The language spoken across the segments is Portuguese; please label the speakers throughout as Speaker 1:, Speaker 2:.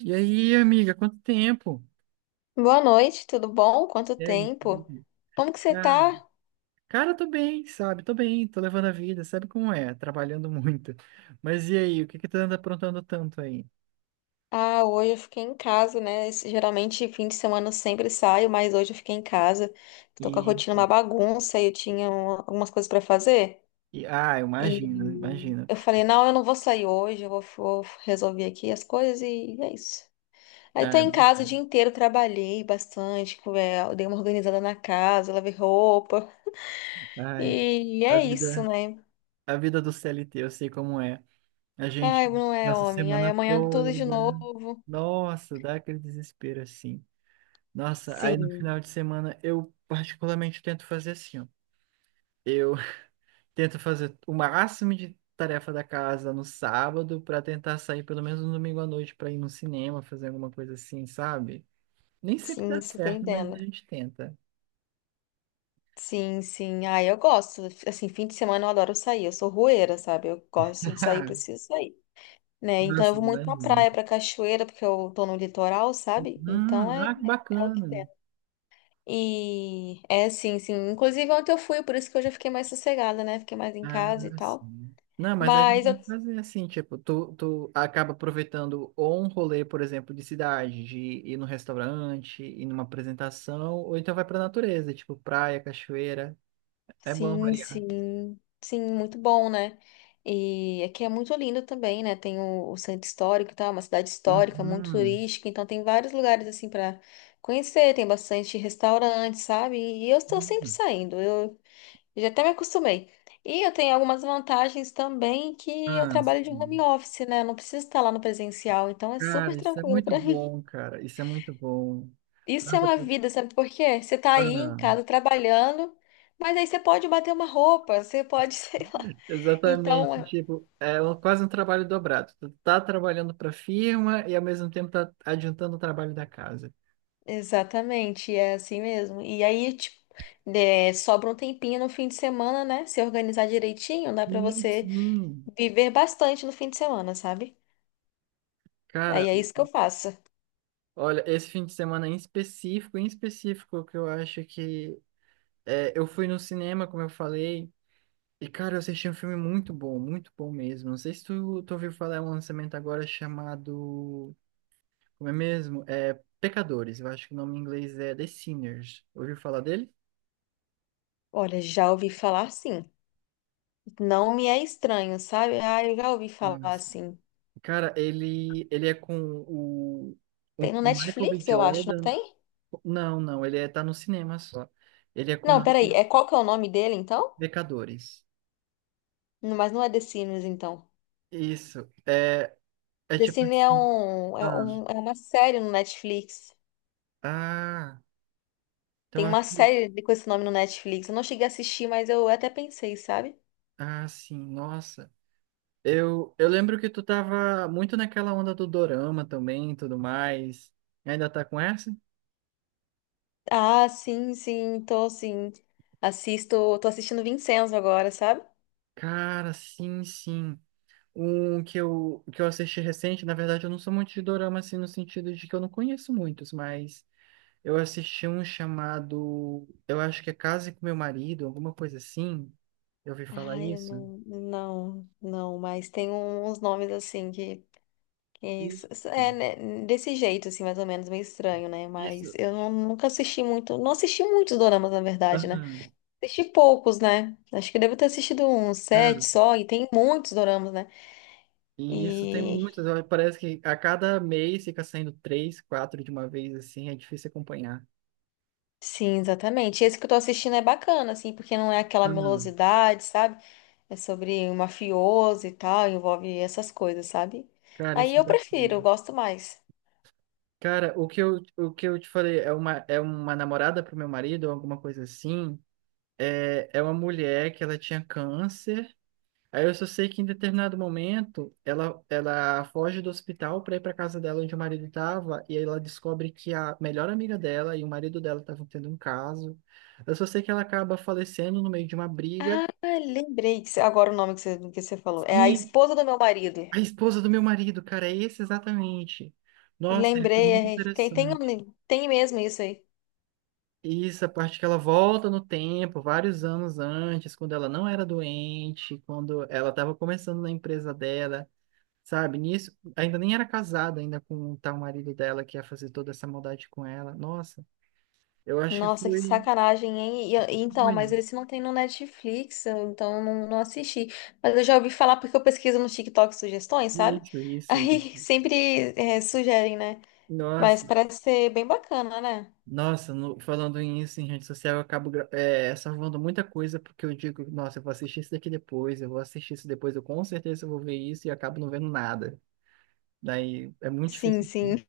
Speaker 1: E aí, amiga, quanto tempo?
Speaker 2: Boa noite, tudo bom? Quanto
Speaker 1: E aí?
Speaker 2: tempo? Como que você
Speaker 1: Cara,
Speaker 2: tá?
Speaker 1: tô bem, sabe? Tô bem, tô levando a vida, sabe como é? Trabalhando muito. Mas e aí, o que que tu anda aprontando tanto aí?
Speaker 2: Ah, hoje eu fiquei em casa, né? Geralmente fim de semana eu sempre saio, mas hoje eu fiquei em casa. Tô com a
Speaker 1: E,
Speaker 2: rotina uma bagunça e eu tinha algumas coisas pra fazer.
Speaker 1: eu imagino,
Speaker 2: E
Speaker 1: imagino.
Speaker 2: eu falei, não, eu não vou sair hoje, vou resolver aqui as coisas e é isso. Aí
Speaker 1: Ah,
Speaker 2: tô
Speaker 1: eu
Speaker 2: em casa o
Speaker 1: imagino.
Speaker 2: dia inteiro, trabalhei bastante, dei uma organizada na casa, lavei roupa.
Speaker 1: Ai,
Speaker 2: E
Speaker 1: a
Speaker 2: é isso,
Speaker 1: vida,
Speaker 2: né?
Speaker 1: a vida do CLT, eu sei como é. A
Speaker 2: Ai,
Speaker 1: gente
Speaker 2: não é
Speaker 1: passa a
Speaker 2: homem. Aí
Speaker 1: semana
Speaker 2: amanhã tudo de
Speaker 1: toda.
Speaker 2: novo.
Speaker 1: Nossa, dá aquele desespero assim. Nossa, aí no
Speaker 2: Sim,
Speaker 1: final de semana eu particularmente tento fazer assim, ó. Eu Tento fazer o máximo de tarefa da casa no sábado para tentar sair pelo menos no domingo à noite para ir no cinema, fazer alguma coisa assim, sabe? Nem sempre dá
Speaker 2: sim, super
Speaker 1: certo, mas
Speaker 2: entendo.
Speaker 1: a gente tenta.
Speaker 2: Sim, sim. Ah, eu gosto. Assim, fim de semana eu adoro sair. Eu sou rueira, sabe? Eu gosto de sair,
Speaker 1: Ah,
Speaker 2: preciso sair. Né? Então eu
Speaker 1: nossa,
Speaker 2: vou muito pra
Speaker 1: imagina.
Speaker 2: praia, pra cachoeira, porque eu tô no litoral, sabe? Então é,
Speaker 1: Ah, que
Speaker 2: é o que tem.
Speaker 1: bacana.
Speaker 2: E é sim, sim. Inclusive ontem eu fui, por isso que hoje eu fiquei mais sossegada, né? Fiquei mais em
Speaker 1: Ah,
Speaker 2: casa e tal.
Speaker 1: sim. Não, mas a gente
Speaker 2: Mas
Speaker 1: tem
Speaker 2: eu
Speaker 1: que fazer assim, tipo, tu acaba aproveitando ou um rolê, por exemplo, de cidade, de ir num restaurante, ir numa apresentação, ou então vai pra natureza, tipo praia, cachoeira. É bom
Speaker 2: Sim,
Speaker 1: variar.
Speaker 2: sim, sim, muito bom, né? E aqui é muito lindo também, né? Tem o centro histórico e tal, é uma cidade histórica, muito
Speaker 1: Uhum.
Speaker 2: turística, então tem vários lugares assim para conhecer, tem bastante restaurante, sabe? E eu estou sempre saindo, eu já até me acostumei. E eu tenho algumas vantagens também que eu
Speaker 1: Ah,
Speaker 2: trabalho de
Speaker 1: sim.
Speaker 2: home office, né? Eu não preciso estar lá no presencial, então é super
Speaker 1: Cara, isso é
Speaker 2: tranquilo
Speaker 1: muito
Speaker 2: para mim.
Speaker 1: bom, cara. Isso é muito bom.
Speaker 2: Isso é
Speaker 1: Nossa,
Speaker 2: uma
Speaker 1: tu-
Speaker 2: vida, sabe por quê? Você tá aí em
Speaker 1: ah,
Speaker 2: casa trabalhando, mas aí você pode bater uma roupa, você pode, sei lá, então,
Speaker 1: exatamente.
Speaker 2: é-
Speaker 1: Tipo, quase um trabalho dobrado. Tu tá trabalhando para a firma e ao mesmo tempo tá adiantando o trabalho da casa.
Speaker 2: exatamente, é assim mesmo. E aí, tipo, é, sobra um tempinho no fim de semana, né? Se organizar direitinho, dá pra
Speaker 1: Sim,
Speaker 2: você
Speaker 1: sim.
Speaker 2: viver bastante no fim de semana, sabe? Aí
Speaker 1: Cara,
Speaker 2: é isso que eu faço.
Speaker 1: olha, esse fim de semana em específico, que eu acho que eu fui no cinema, como eu falei, e cara, eu assisti um filme muito bom mesmo. Não sei se tu ouviu falar, é um lançamento agora chamado. Como é mesmo? É Pecadores. Eu acho que o nome em inglês é The Sinners. Ouviu falar dele?
Speaker 2: Olha, já ouvi falar assim. Não me é estranho, sabe? Ah, eu já ouvi falar
Speaker 1: Nossa.
Speaker 2: assim.
Speaker 1: Cara, ele é com o,
Speaker 2: Tem
Speaker 1: o
Speaker 2: no
Speaker 1: Michael B.
Speaker 2: Netflix, eu acho, não
Speaker 1: Jordan.
Speaker 2: tem?
Speaker 1: Não, não, ele é, tá no cinema só. Ele é com o
Speaker 2: Não, peraí.
Speaker 1: Michael
Speaker 2: É qual que é o nome dele, então?
Speaker 1: Pecadores.
Speaker 2: Não, mas não é The Sims, então.
Speaker 1: Isso. É, é
Speaker 2: The
Speaker 1: tipo
Speaker 2: Sims é
Speaker 1: assim. Ah,
Speaker 2: é uma série no Netflix.
Speaker 1: ah, então
Speaker 2: Tem uma
Speaker 1: acho que.
Speaker 2: série com esse nome no Netflix. Eu não cheguei a assistir, mas eu até pensei, sabe?
Speaker 1: Ah, sim, nossa. Eu lembro que tu tava muito naquela onda do dorama também e tudo mais. Ainda tá com essa?
Speaker 2: Ah, sim, sim, tô sim. Assisto, tô assistindo Vincenzo agora, sabe?
Speaker 1: Cara, sim, sim. Um que que eu assisti recente, na verdade, eu não sou muito de dorama, assim, no sentido de que eu não conheço muitos, mas eu assisti um chamado, eu acho que é Case com Meu Marido, alguma coisa assim. Eu ouvi falar
Speaker 2: Ai, eu
Speaker 1: isso.
Speaker 2: não, não, não, mas tem um, uns nomes assim que
Speaker 1: Isso,
Speaker 2: é né, desse jeito, assim, mais ou menos, meio estranho, né? Mas
Speaker 1: isso.
Speaker 2: eu não- nunca assisti muito, não assisti muitos doramas, na verdade, né?
Speaker 1: Aham,
Speaker 2: Assisti poucos, né? Acho que eu devo ter assistido uns sete
Speaker 1: cara,
Speaker 2: só, e tem muitos doramas, né?
Speaker 1: e isso tem
Speaker 2: E
Speaker 1: muitos. Ó, parece que a cada mês fica saindo três, quatro de uma vez, assim, é difícil acompanhar.
Speaker 2: Sim, exatamente. Esse que eu tô assistindo é bacana, assim, porque não é aquela
Speaker 1: Aham,
Speaker 2: melosidade, sabe? É sobre um mafioso e tal, envolve essas coisas, sabe?
Speaker 1: cara,
Speaker 2: Aí
Speaker 1: isso é
Speaker 2: eu prefiro, eu
Speaker 1: bacana.
Speaker 2: gosto mais.
Speaker 1: Cara, o que eu te falei é uma namorada pro meu marido, ou alguma coisa assim. É, é uma mulher que ela tinha câncer. Aí eu só sei que em determinado momento ela foge do hospital para ir para casa dela onde o marido estava e aí ela descobre que a melhor amiga dela e o marido dela estavam tendo um caso. Eu só sei que ela acaba falecendo no meio de uma briga.
Speaker 2: Ah, lembrei que agora o nome que que você falou. É a
Speaker 1: E
Speaker 2: esposa do meu marido.
Speaker 1: a esposa do meu marido, cara, é esse exatamente. Nossa, ele foi
Speaker 2: Lembrei,
Speaker 1: muito
Speaker 2: é,
Speaker 1: interessante.
Speaker 2: tem mesmo isso aí.
Speaker 1: Isso, a parte que ela volta no tempo, vários anos antes, quando ela não era doente, quando ela estava começando na empresa dela. Sabe? Nisso, ainda nem era casada ainda com o tal marido dela que ia fazer toda essa maldade com ela. Nossa, eu acho que
Speaker 2: Nossa, que
Speaker 1: foi,
Speaker 2: sacanagem, hein? Então,
Speaker 1: foi
Speaker 2: mas esse não tem no Netflix, então eu não, não assisti. Mas eu já ouvi falar porque eu pesquiso no TikTok sugestões, sabe?
Speaker 1: isso, isso,
Speaker 2: Aí
Speaker 1: isso.
Speaker 2: sempre é, sugerem, né? Mas
Speaker 1: Nossa,
Speaker 2: parece ser bem bacana, né?
Speaker 1: nossa, falando isso em rede social, eu acabo salvando muita coisa porque eu digo, nossa, eu vou assistir isso daqui depois, eu vou assistir isso depois, eu com certeza vou ver isso e acabo não vendo nada. Daí é muito
Speaker 2: Sim,
Speaker 1: difícil assim.
Speaker 2: sim.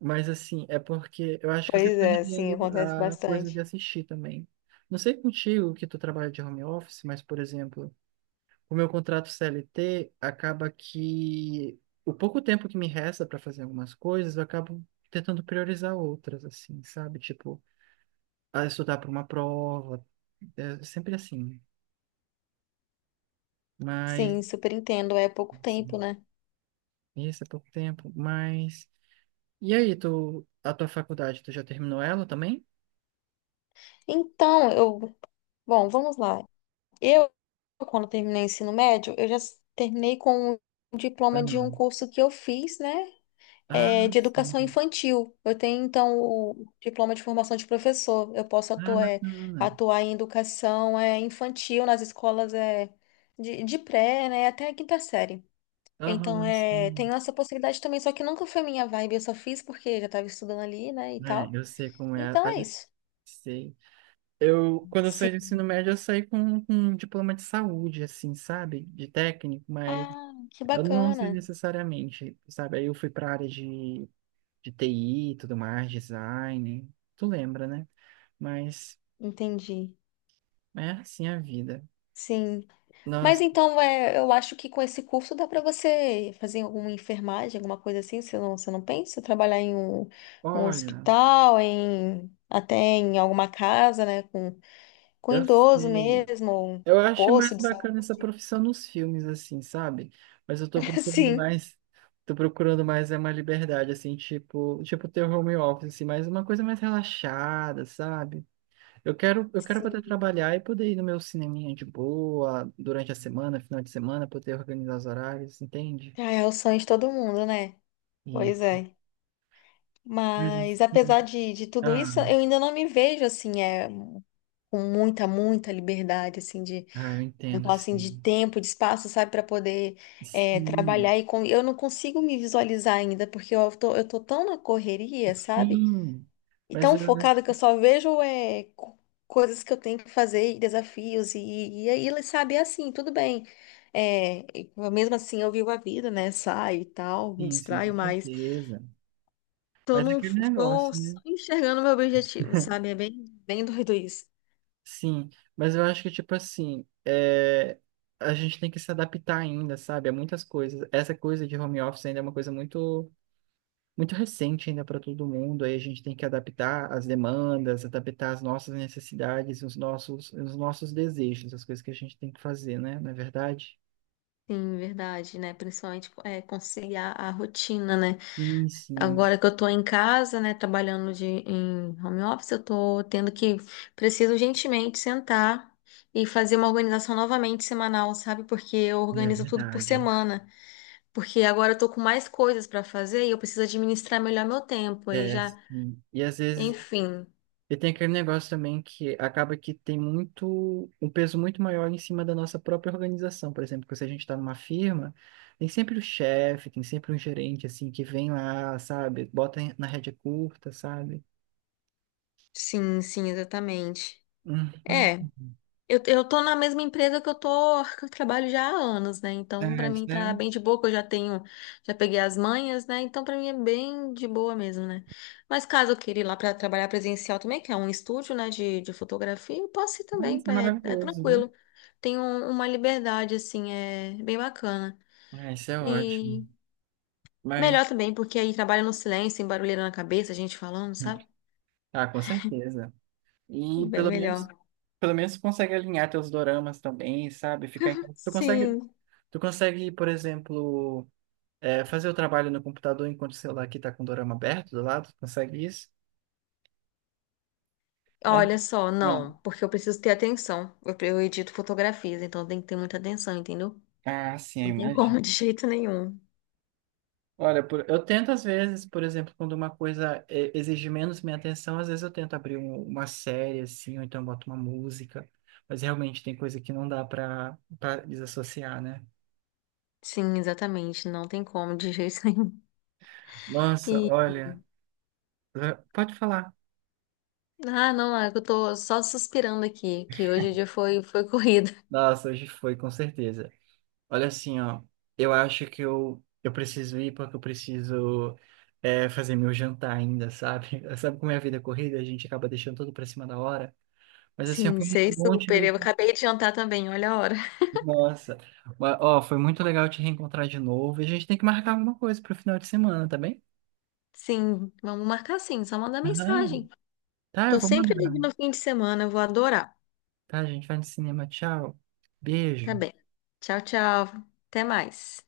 Speaker 1: Mas assim, é porque eu acho que eu fui
Speaker 2: Pois é, sim,
Speaker 1: perdendo
Speaker 2: acontece
Speaker 1: a coisa de
Speaker 2: bastante.
Speaker 1: assistir também. Não sei contigo que tu trabalha de home office, mas, por exemplo, o meu contrato CLT acaba que o pouco tempo que me resta para fazer algumas coisas, eu acabo tentando priorizar outras, assim, sabe? Tipo, ah, estudar para uma prova, é sempre assim. Mas,
Speaker 2: Sim, super entendo. É pouco tempo,
Speaker 1: assim,
Speaker 2: né?
Speaker 1: isso é pouco tempo, mas... E aí, a tua faculdade, tu já terminou ela também?
Speaker 2: Então, eu. Vamos lá. Eu, quando terminei o ensino médio, terminei com um
Speaker 1: Ah,
Speaker 2: diploma de um
Speaker 1: não.
Speaker 2: curso que eu fiz, né?
Speaker 1: Ah,
Speaker 2: É, de educação
Speaker 1: sim.
Speaker 2: infantil. Eu tenho, então, o diploma de formação de professor. Eu posso
Speaker 1: Ah,
Speaker 2: atuar, é,
Speaker 1: bacana.
Speaker 2: atuar em educação, é, infantil nas escolas, é, de pré, né? Até a quinta série. Então,
Speaker 1: Aham,
Speaker 2: é, tem
Speaker 1: sim.
Speaker 2: essa possibilidade também, só que nunca foi minha vibe, eu só fiz porque já estava estudando ali, né, e
Speaker 1: É,
Speaker 2: tal.
Speaker 1: eu sei como é.
Speaker 2: Então é isso.
Speaker 1: Sei. Eu, quando eu saí do
Speaker 2: Sim.
Speaker 1: ensino médio, eu saí com um diploma de saúde, assim, sabe? De técnico, mas
Speaker 2: Ah, que
Speaker 1: eu não sei
Speaker 2: bacana.
Speaker 1: necessariamente, sabe? Aí eu fui para a área de TI e tudo mais, design. Tu lembra, né? Mas
Speaker 2: Entendi.
Speaker 1: é assim a vida.
Speaker 2: Sim. Mas
Speaker 1: Nossa,
Speaker 2: então, é, eu acho que com esse curso dá para você fazer alguma enfermagem, alguma coisa assim, você não pensa? Trabalhar em um, um
Speaker 1: olha,
Speaker 2: hospital, em até em alguma casa, né, com
Speaker 1: eu
Speaker 2: idoso
Speaker 1: sei.
Speaker 2: mesmo, ou um
Speaker 1: Eu acho
Speaker 2: posto
Speaker 1: mais
Speaker 2: de
Speaker 1: bacana essa
Speaker 2: saúde.
Speaker 1: profissão nos filmes, assim, sabe? Mas eu tô procurando
Speaker 2: Sim.
Speaker 1: mais. Tô procurando mais é uma liberdade, assim, tipo ter home office, assim, mas uma coisa mais relaxada, sabe? Eu quero poder
Speaker 2: Sim.
Speaker 1: trabalhar e poder ir no meu cineminha de boa durante a semana, final de semana, poder organizar os horários, entende?
Speaker 2: Ah, é o sonho de todo mundo, né?
Speaker 1: E
Speaker 2: Pois é.
Speaker 1: coisas
Speaker 2: Mas
Speaker 1: assim.
Speaker 2: apesar de tudo
Speaker 1: Ah,
Speaker 2: isso, eu ainda não me vejo assim, é, com muita, muita liberdade, assim, de,
Speaker 1: eu
Speaker 2: vamos
Speaker 1: entendo,
Speaker 2: falar assim, de
Speaker 1: assim.
Speaker 2: tempo, de espaço, sabe, para poder é,
Speaker 1: Sim,
Speaker 2: trabalhar. E com, eu não consigo me visualizar ainda, porque eu tô tão na correria, sabe?
Speaker 1: sim.
Speaker 2: E
Speaker 1: Mas
Speaker 2: tão
Speaker 1: eu
Speaker 2: focada que
Speaker 1: acho
Speaker 2: eu só vejo é, coisas que eu tenho que fazer, e desafios, e aí, sabe, é assim, tudo bem. É, e mesmo assim, eu vivo a vida, né? Saio e tal, me
Speaker 1: sim, sim,
Speaker 2: distraio
Speaker 1: com
Speaker 2: mais.
Speaker 1: certeza.
Speaker 2: Tô,
Speaker 1: Mas é
Speaker 2: num,
Speaker 1: aquele
Speaker 2: tô
Speaker 1: negócio, né?
Speaker 2: só enxergando meu objetivo, sabe? É bem, bem doido isso.
Speaker 1: Sim. Mas eu acho que, tipo assim, é, a gente tem que se adaptar ainda, sabe? A muitas coisas. Essa coisa de home office ainda é uma coisa muito. Muito recente ainda para todo mundo, aí a gente tem que adaptar as demandas, adaptar as nossas necessidades, os nossos desejos, as coisas que a gente tem que fazer, né? Não é verdade?
Speaker 2: Sim, verdade, né? Principalmente é, conciliar a rotina, né?
Speaker 1: Sim, sim,
Speaker 2: Agora que eu tô em casa, né, trabalhando de, em home office, eu tô tendo que, preciso urgentemente sentar e fazer uma organização novamente semanal, sabe? Porque eu
Speaker 1: é
Speaker 2: organizo tudo por
Speaker 1: verdade.
Speaker 2: semana. Porque agora eu tô com mais coisas pra fazer e eu preciso administrar melhor meu tempo. Aí
Speaker 1: É,
Speaker 2: já,
Speaker 1: sim. E às vezes
Speaker 2: enfim.
Speaker 1: e tem aquele negócio também que acaba que tem muito, um peso muito maior em cima da nossa própria organização. Por exemplo, que se a gente está numa firma, tem sempre o chefe, tem sempre um gerente assim que vem lá, sabe? Bota na rédea curta, sabe?
Speaker 2: Sim, sim, exatamente. É.
Speaker 1: Uhum.
Speaker 2: Eu tô na mesma empresa que eu trabalho já há anos, né? Então,
Speaker 1: Ah,
Speaker 2: pra mim
Speaker 1: isso é,
Speaker 2: tá bem de boa, que eu já tenho, já peguei as manhas, né? Então, pra mim é bem de boa mesmo, né? Mas caso eu queira ir lá pra trabalhar presencial também, que é um estúdio, né, de fotografia, eu posso ir
Speaker 1: ah,
Speaker 2: também,
Speaker 1: isso é
Speaker 2: é, é
Speaker 1: maravilhoso, né?
Speaker 2: tranquilo. Tem uma liberdade, assim, é bem bacana.
Speaker 1: Ah, isso é ótimo.
Speaker 2: E
Speaker 1: Mas,
Speaker 2: melhor também, porque aí trabalha no silêncio, sem barulheira na cabeça, a gente falando, sabe?
Speaker 1: ah, com certeza. E
Speaker 2: Bem melhor.
Speaker 1: pelo menos tu consegue alinhar teus doramas também, sabe? Ficar em casa.
Speaker 2: Sim.
Speaker 1: Tu consegue, por exemplo, é, fazer o trabalho no computador enquanto o celular aqui tá com o dorama aberto do lado? Tu consegue isso? É.
Speaker 2: Olha só,
Speaker 1: Bom,
Speaker 2: não, porque eu preciso ter atenção. Eu edito fotografias, então tem que ter muita atenção, entendeu?
Speaker 1: ah, sim,
Speaker 2: Não tem
Speaker 1: imagina.
Speaker 2: como, de jeito nenhum.
Speaker 1: Olha, eu tento às vezes, por exemplo, quando uma coisa exige menos minha atenção, às vezes eu tento abrir uma série assim, ou então boto uma música, mas realmente tem coisa que não dá para desassociar, né?
Speaker 2: Sim, exatamente, não tem como, de jeito nenhum.
Speaker 1: Nossa,
Speaker 2: E,
Speaker 1: olha, pode falar.
Speaker 2: ah, não, é que eu tô só suspirando aqui, que hoje o dia foi, foi corrido.
Speaker 1: Nossa, hoje foi, com certeza. Olha assim, ó, eu acho que eu preciso ir porque eu preciso fazer meu jantar ainda, sabe? Sabe como é a vida corrida, a gente acaba deixando tudo para cima da hora. Mas assim, ó,
Speaker 2: Sim,
Speaker 1: foi muito
Speaker 2: sei
Speaker 1: bom te
Speaker 2: super.
Speaker 1: ver.
Speaker 2: Eu acabei de jantar também, olha a hora.
Speaker 1: Nossa. Mas, ó, foi muito legal te reencontrar de novo. E a gente tem que marcar alguma coisa pro final de semana, tá bem?
Speaker 2: Sim, vamos marcar sim, só mandar
Speaker 1: Aham.
Speaker 2: mensagem.
Speaker 1: Tá, eu
Speaker 2: Tô
Speaker 1: vou
Speaker 2: sempre livre
Speaker 1: mandar.
Speaker 2: no fim de semana, eu vou adorar.
Speaker 1: Tá, a gente vai no cinema. Tchau.
Speaker 2: Tá
Speaker 1: Beijo.
Speaker 2: bem. Tchau, tchau. Até mais.